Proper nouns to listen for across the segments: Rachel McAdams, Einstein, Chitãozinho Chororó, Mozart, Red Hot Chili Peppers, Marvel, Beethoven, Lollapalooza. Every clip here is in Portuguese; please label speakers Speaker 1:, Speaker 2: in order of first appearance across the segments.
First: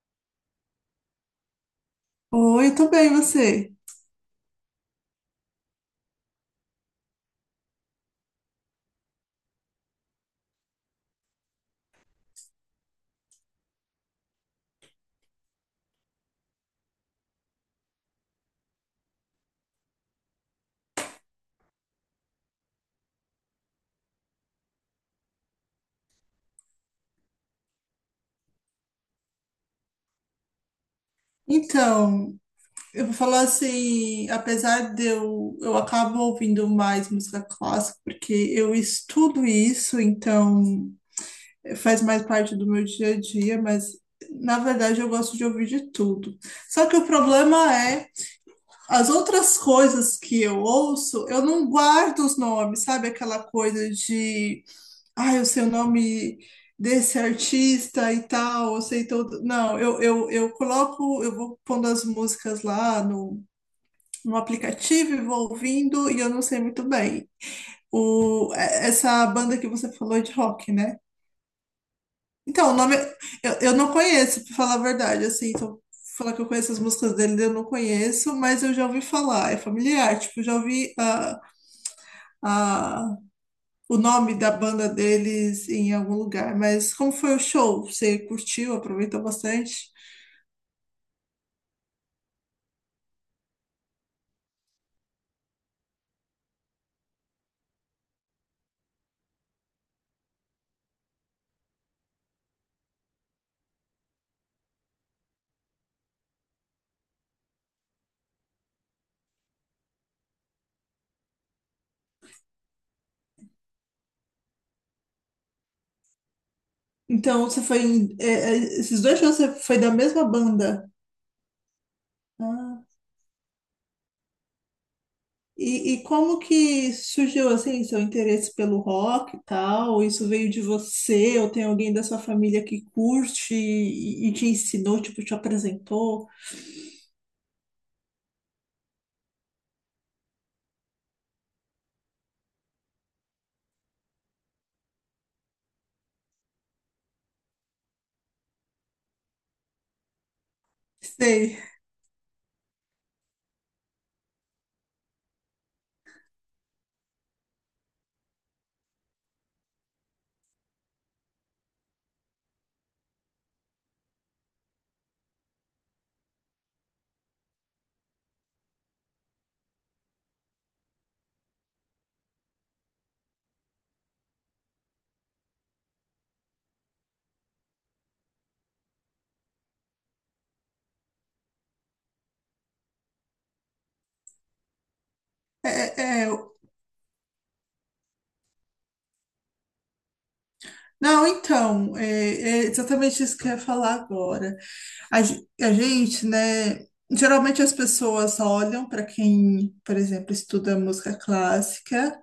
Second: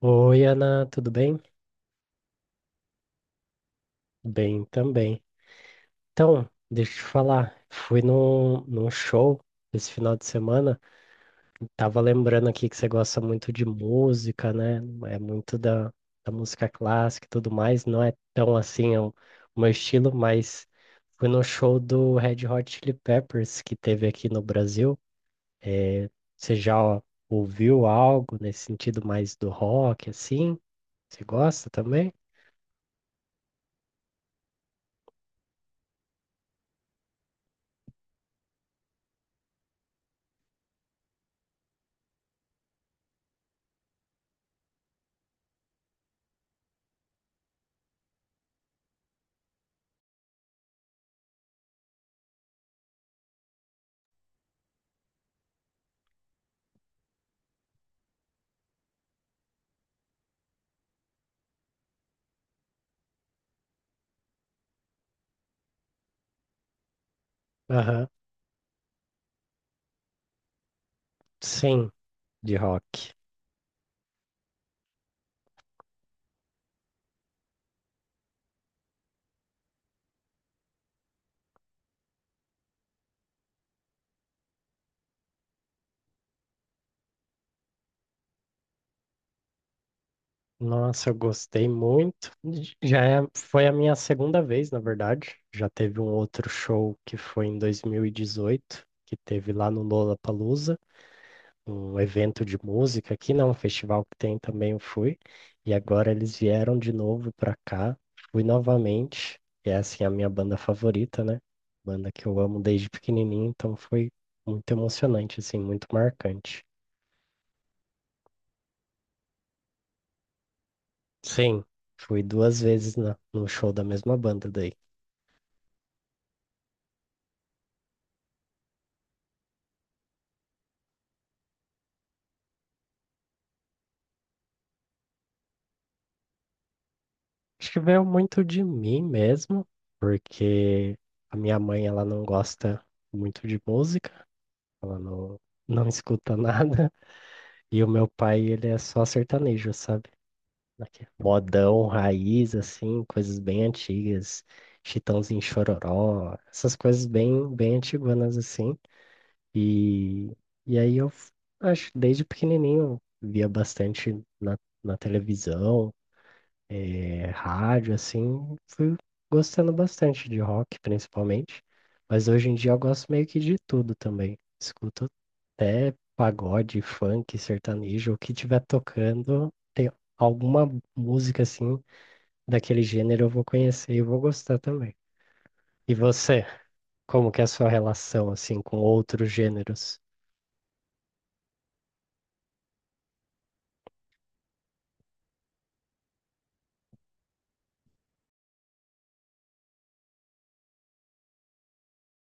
Speaker 1: Oi, Ana, tudo bem?
Speaker 2: Oi, eu tô bem, você?
Speaker 1: Bem também. Então, deixa eu te falar, fui num show esse final de semana. Tava lembrando aqui que você gosta muito de música, né? É muito da música clássica e tudo mais. Não é tão assim é o meu estilo, mas fui no show do Red Hot Chili Peppers que teve aqui no Brasil. Eh, Você já ouviu algo nesse sentido mais do rock, assim? Você gosta também?
Speaker 2: Então, eu vou falar assim, apesar de eu acabo ouvindo mais música clássica, porque eu estudo isso, então faz mais parte do meu dia a dia, mas na verdade eu gosto de ouvir de tudo. Só que o problema é, as outras coisas que eu ouço, eu não guardo os nomes, sabe? Aquela coisa de ai, eu sei o nome desse artista e tal, eu sei todo. Não, eu coloco, eu vou pondo as músicas lá no, no aplicativo e vou ouvindo e eu não sei muito bem.
Speaker 1: Aham.
Speaker 2: Essa banda que você falou é de rock, né?
Speaker 1: Sim, de
Speaker 2: Então, o nome
Speaker 1: rock.
Speaker 2: eu não conheço, pra falar a verdade, assim, então falar que eu conheço as músicas dele, eu não conheço, mas eu já ouvi falar, é familiar, tipo, já ouvi a, o nome da banda deles em algum lugar. Mas como foi o show? Você curtiu, aproveitou bastante?
Speaker 1: Nossa, eu gostei muito. Foi a minha segunda vez, na verdade. Já teve um outro show que foi em 2018, que teve lá no Lollapalooza, um evento de música aqui, não, um festival que tem também eu fui. E agora eles vieram de novo pra cá. Fui novamente. E é assim a minha banda favorita, né? Banda que eu amo desde pequenininho, então foi muito emocionante, assim, muito marcante.
Speaker 2: Então, você foi esses dois shows você foi da mesma banda.
Speaker 1: Sim, fui duas
Speaker 2: Ah,
Speaker 1: vezes no show da mesma banda daí.
Speaker 2: e como que surgiu assim seu interesse pelo rock e tal? Isso veio de você ou tem alguém da sua família que curte e te ensinou, tipo, te apresentou?
Speaker 1: Acho que veio muito de mim mesmo, porque a minha mãe ela não gosta muito de música, ela não, não escuta nada, e o meu pai ele é só sertanejo, sabe? Aqui,
Speaker 2: Sei.
Speaker 1: modão, raiz, assim, coisas bem antigas, Chitãozinho Chororó, essas coisas bem antiguanas assim. E, e aí acho, desde pequenininho, eu via bastante na, na televisão, rádio, assim, fui gostando bastante de rock, principalmente. Mas hoje em dia eu gosto meio que de tudo também. Escuto até pagode, funk, sertanejo, o que tiver tocando, tem alguma música assim daquele gênero eu vou conhecer e vou gostar também.
Speaker 2: É,
Speaker 1: E
Speaker 2: é,
Speaker 1: você, como que é a sua relação assim com outros gêneros?
Speaker 2: não, então, é exatamente isso que eu ia falar agora. A gente, né? Geralmente as pessoas só olham para quem, por exemplo, estuda música clássica,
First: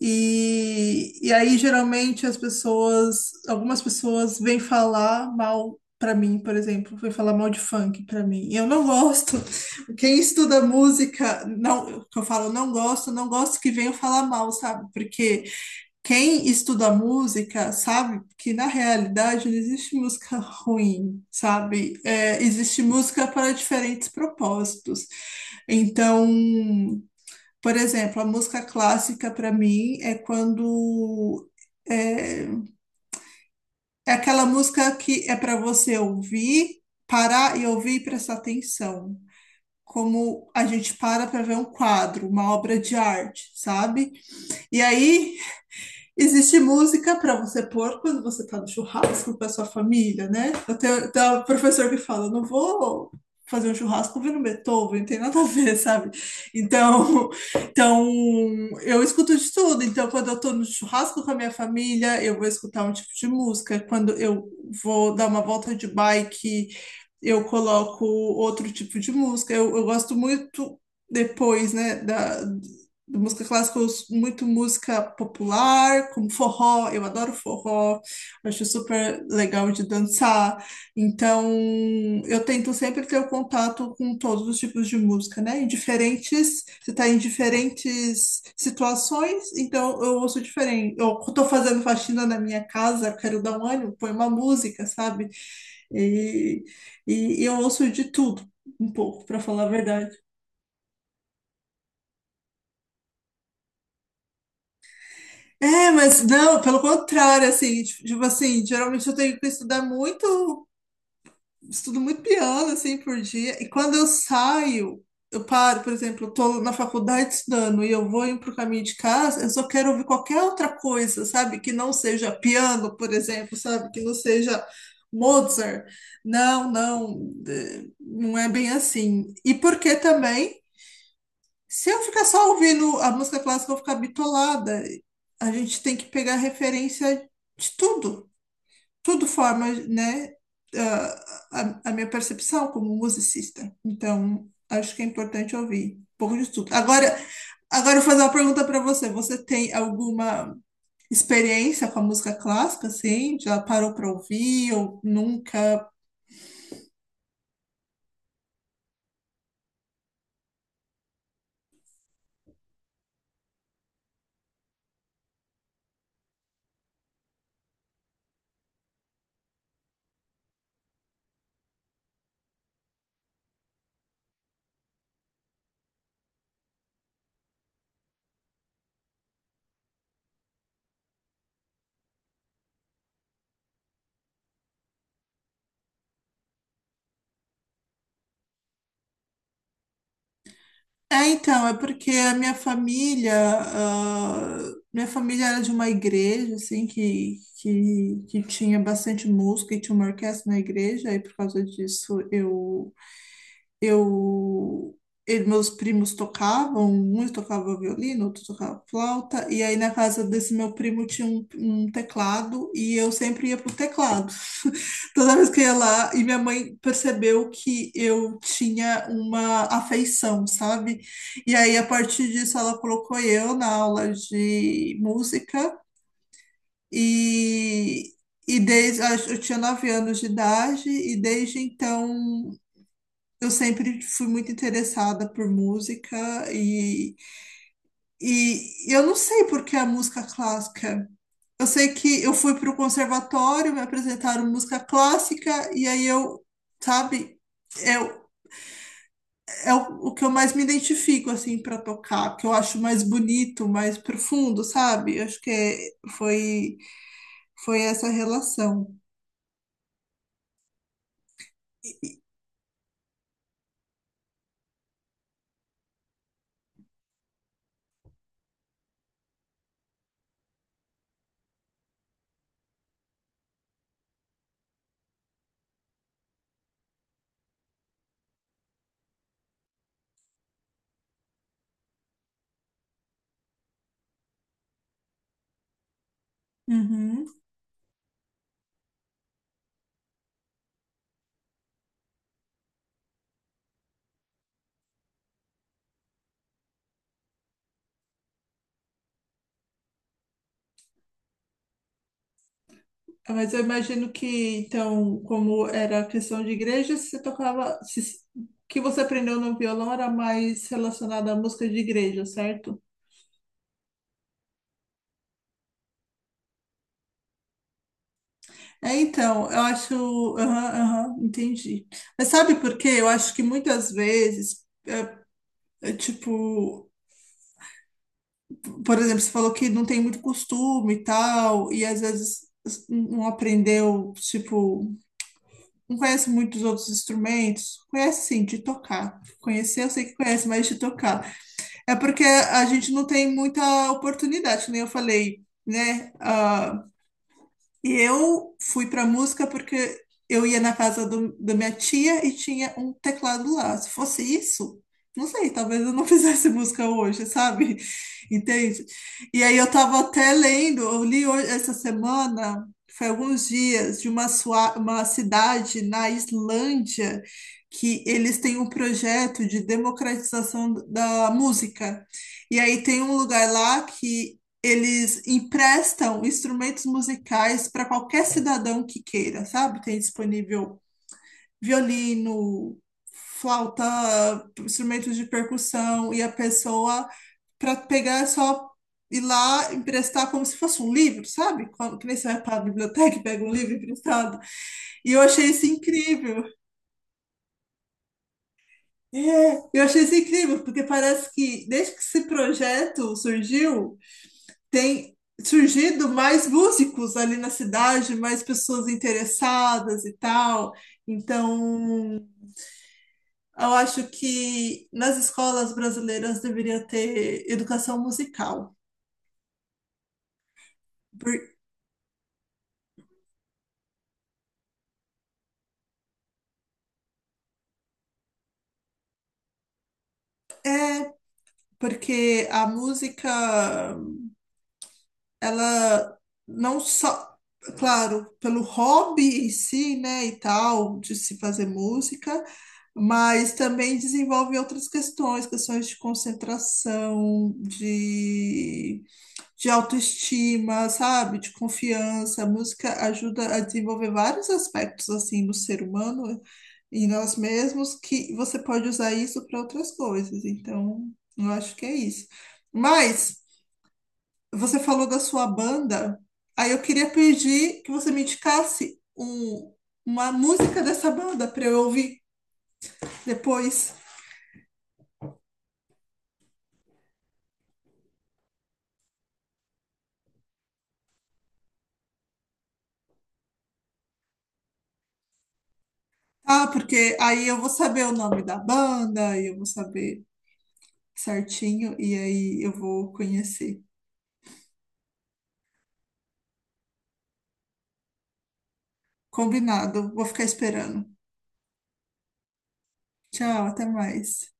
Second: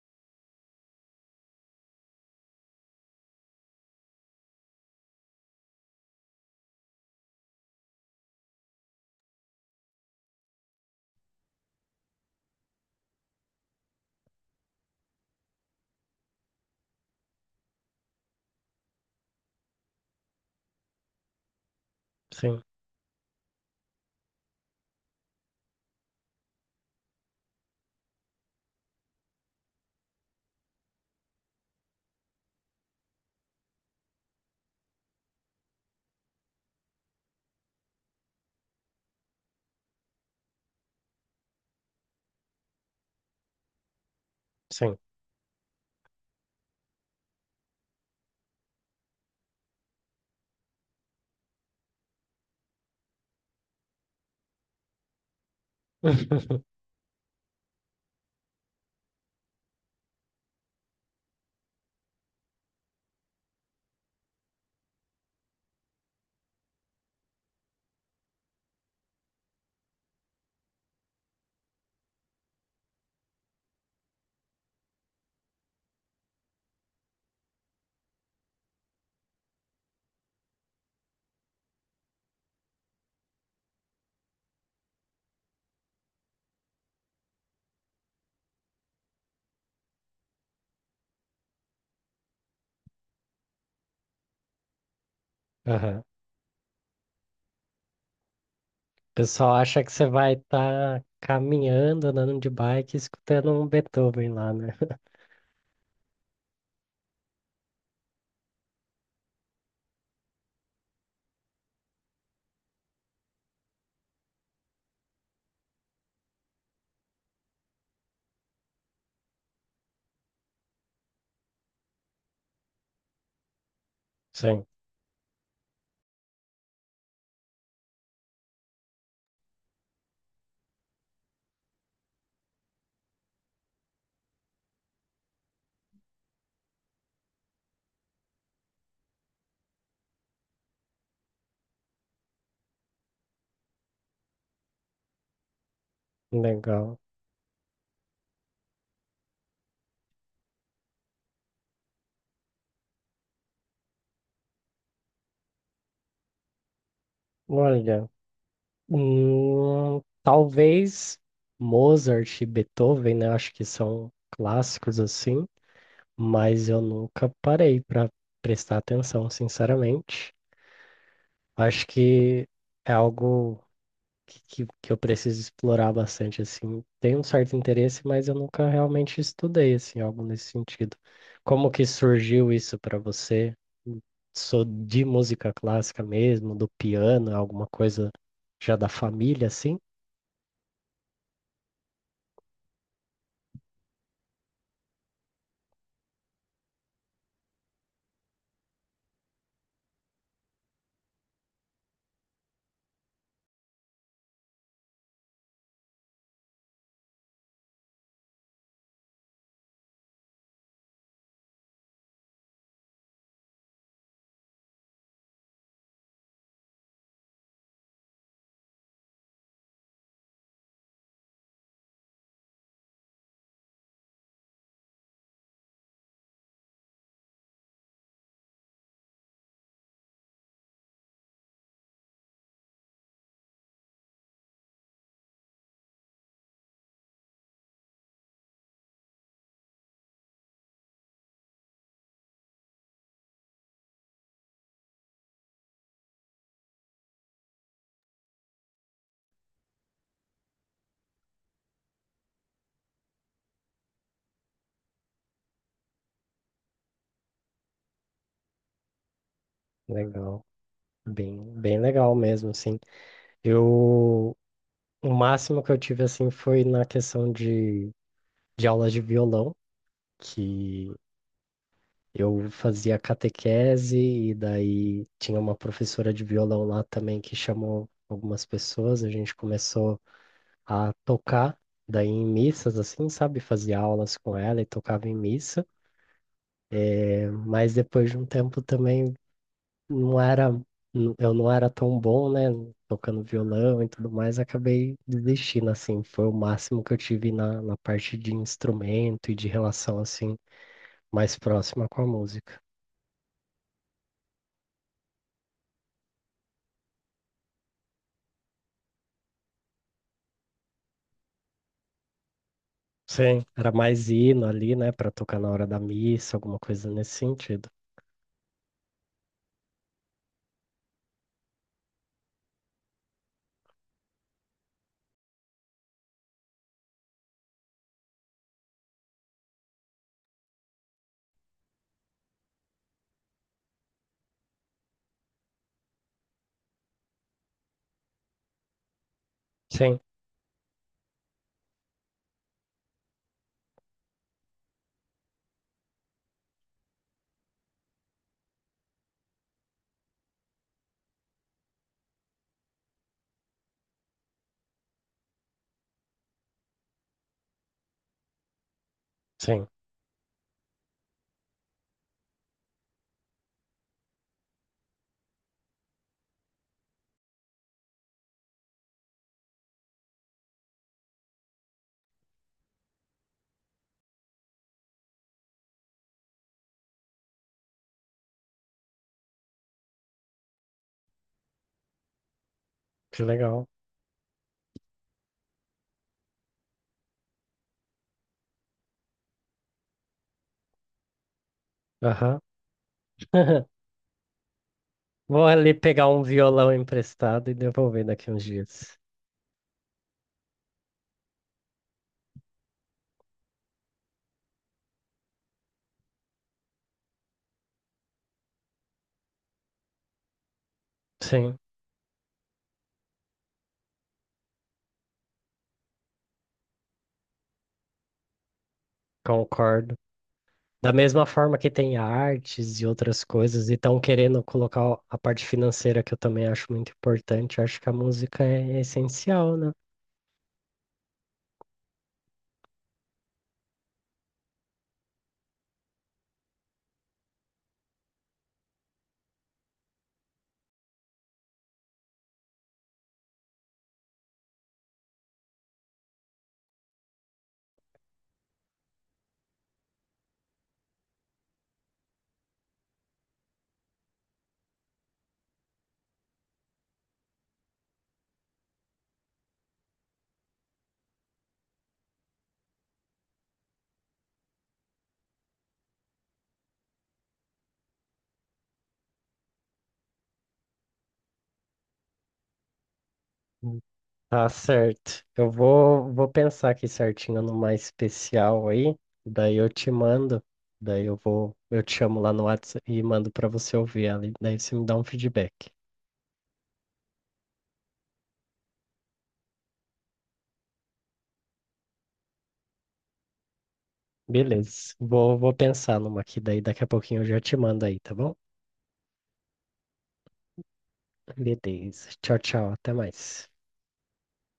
Speaker 2: e aí geralmente as pessoas, algumas pessoas vêm falar mal para mim, por exemplo, vêm falar mal de funk para mim. E eu não gosto. Quem estuda música, não, que eu falo não gosto, não gosto que venham falar mal, sabe? Porque. Quem estuda música sabe que na realidade não existe música ruim, sabe? É,
Speaker 1: Sim,
Speaker 2: existe música para diferentes propósitos. Então, por exemplo, a música clássica para mim é é, é aquela música que é para você ouvir, parar e ouvir e prestar atenção. Como a gente para para ver um quadro, uma obra de arte, sabe? E
Speaker 1: sim.
Speaker 2: aí existe música para você pôr quando você está no churrasco com a sua família, né? Eu tenho, tem um professor que fala, não vou fazer um churrasco ouvindo Beethoven, tem nada a ver, sabe? Então, então, eu escuto de tudo. Então, quando eu estou no churrasco com a minha família, eu vou escutar um tipo de música. Quando eu vou dar uma volta de bike, eu coloco outro tipo de música. Eu gosto muito depois, né, da, de música clássica, eu ouço muito música popular, como forró, eu adoro forró, acho super legal de dançar. Então, eu tento sempre ter o contato com todos os tipos de música, né? Em diferentes, você está em diferentes situações, então eu ouço diferente. Eu estou fazendo faxina na minha casa, quero dar um ânimo, põe uma música, sabe?
Speaker 1: Aham. O
Speaker 2: E, e eu ouço de tudo, um pouco, para
Speaker 1: pessoal
Speaker 2: falar a
Speaker 1: acha que você
Speaker 2: verdade.
Speaker 1: vai estar caminhando, andando de bike, escutando um Beethoven lá, né?
Speaker 2: É, mas não, pelo contrário, assim, tipo assim, geralmente eu tenho que estudar muito, estudo muito piano, assim, por dia, e quando eu saio, eu paro, por exemplo, eu tô na faculdade estudando e eu vou indo pro caminho de casa, eu só quero ouvir qualquer outra coisa, sabe, que não seja piano, por exemplo, sabe, que não seja
Speaker 1: Sim,
Speaker 2: Mozart, não, não é bem assim, e porque também se eu ficar só ouvindo a música clássica, eu vou ficar bitolada. A gente tem que pegar referência de tudo. Tudo forma, né, a minha percepção como musicista. Então, acho que é importante ouvir um pouco de tudo.
Speaker 1: legal.
Speaker 2: Agora, eu vou fazer uma pergunta para você. Você tem alguma experiência com a música clássica, assim? Já parou para ouvir ou nunca?
Speaker 1: Olha, talvez Mozart e Beethoven, né? Acho que são clássicos assim, mas eu nunca parei para prestar atenção, sinceramente. Acho que é algo que, que eu preciso explorar bastante, assim. Tem um certo interesse, mas eu nunca realmente estudei, assim, algo nesse sentido. Como que surgiu isso para você? Sou de música clássica mesmo, do piano, alguma coisa já da família, assim?
Speaker 2: É, então, é porque a minha família, ah, minha família era de uma igreja, assim, que tinha bastante música e tinha uma orquestra na igreja, e por causa disso eu, e meus primos tocavam, uns tocavam violino, outros tocavam flauta, e aí na casa desse meu primo tinha um teclado, e eu sempre ia pro teclado. Toda vez que eu ia lá, e minha mãe percebeu que eu tinha uma afeição, sabe? E aí, a partir disso, ela colocou eu na aula de música e, e desde, eu tinha 9 anos de idade e desde então eu sempre fui muito interessada por música e, e eu não sei por que a música clássica. Eu sei que eu fui para o conservatório, me apresentaram música clássica, e aí eu, sabe, é, o- o que eu mais me identifico, assim, para tocar, que eu acho mais bonito, mais profundo, sabe? Eu acho que foi, foi essa relação.
Speaker 1: Legal. Bem, bem legal
Speaker 2: E-
Speaker 1: mesmo, assim. Eu, o máximo que eu tive, assim, foi na questão de aulas de violão, que eu fazia catequese e daí tinha uma professora de violão lá também que chamou algumas pessoas, a gente começou a tocar daí em missas assim, sabe? Fazia aulas com ela e tocava em missa.
Speaker 2: Uhum.
Speaker 1: Mas depois de um tempo também não era eu não era tão bom, né, tocando violão e tudo mais, acabei desistindo assim, foi o máximo que eu tive na parte de instrumento e de relação assim mais próxima com a música.
Speaker 2: Mas eu imagino que, então, como era a questão de igreja, você tocava, o que você aprendeu no violão era mais relacionado à música de igreja, certo?
Speaker 1: Sim, era mais hino ali, né, pra tocar na hora da missa, alguma coisa nesse sentido.
Speaker 2: É, então, eu acho. Aham, aham, entendi. Mas sabe por quê? Eu acho que muitas vezes, tipo, por exemplo, você falou que não tem muito costume e tal, e às vezes não aprendeu, tipo, não conhece muitos outros instrumentos. Conhece sim, de tocar. Conhecer, eu
Speaker 1: Sim,
Speaker 2: sei que conhece, mas de tocar. É porque a gente não tem muita oportunidade, que nem eu falei, né? Ah, e eu fui para música porque eu ia na casa da minha tia e tinha um teclado lá. Se fosse isso, não sei, talvez eu não fizesse música hoje, sabe? Entende? E aí eu
Speaker 1: sim,
Speaker 2: tava até lendo, eu li hoje, essa semana, foi alguns dias, de uma cidade na Islândia que eles têm um projeto de democratização da música. E aí tem um lugar lá que eles emprestam instrumentos musicais para qualquer cidadão que queira, sabe? Tem disponível violino,
Speaker 1: que legal.
Speaker 2: flauta, instrumentos de percussão, e a pessoa, para pegar, é só ir lá emprestar como se fosse um livro, sabe? Quando, que nem você
Speaker 1: Aham.
Speaker 2: vai para a biblioteca e pega um livro emprestado. E eu
Speaker 1: Vou
Speaker 2: achei isso
Speaker 1: ali pegar um
Speaker 2: incrível.
Speaker 1: violão emprestado e devolver daqui uns dias.
Speaker 2: É, eu achei isso incrível, porque parece que desde que esse projeto surgiu, tem surgido mais músicos ali na cidade, mais pessoas interessadas e tal.
Speaker 1: Sim,
Speaker 2: Então, eu acho que nas escolas brasileiras deveria ter educação musical,
Speaker 1: concordo. Da mesma
Speaker 2: por-
Speaker 1: forma que tem artes e outras coisas, e estão querendo colocar a parte financeira, que eu também acho muito importante, acho que a música é essencial, né?
Speaker 2: porque a música, ela não só, claro, pelo hobby em si, né, e tal, de se fazer música, mas também desenvolve outras questões, questões de concentração, de autoestima, sabe? De confiança. A música ajuda a desenvolver vários aspectos assim no ser humano e nós mesmos que você pode usar isso para outras coisas. Então, eu acho que é isso. Mas você falou da sua banda, aí eu queria pedir que você me indicasse uma música dessa banda para eu ouvir depois.
Speaker 1: Tá certo. Eu vou, vou pensar aqui certinho numa especial aí, daí eu te mando, daí eu te chamo lá no WhatsApp e mando pra você ouvir ali, daí você me dá um feedback.
Speaker 2: Ah, porque aí eu vou saber o nome da banda, aí eu vou saber certinho e aí eu vou conhecer.
Speaker 1: Beleza. Vou, vou pensar numa aqui, daí daqui a pouquinho eu já te mando aí, tá bom?
Speaker 2: Combinado. Vou ficar esperando.
Speaker 1: Beleza. Tchau, tchau. Até mais.
Speaker 2: Tchau, até mais.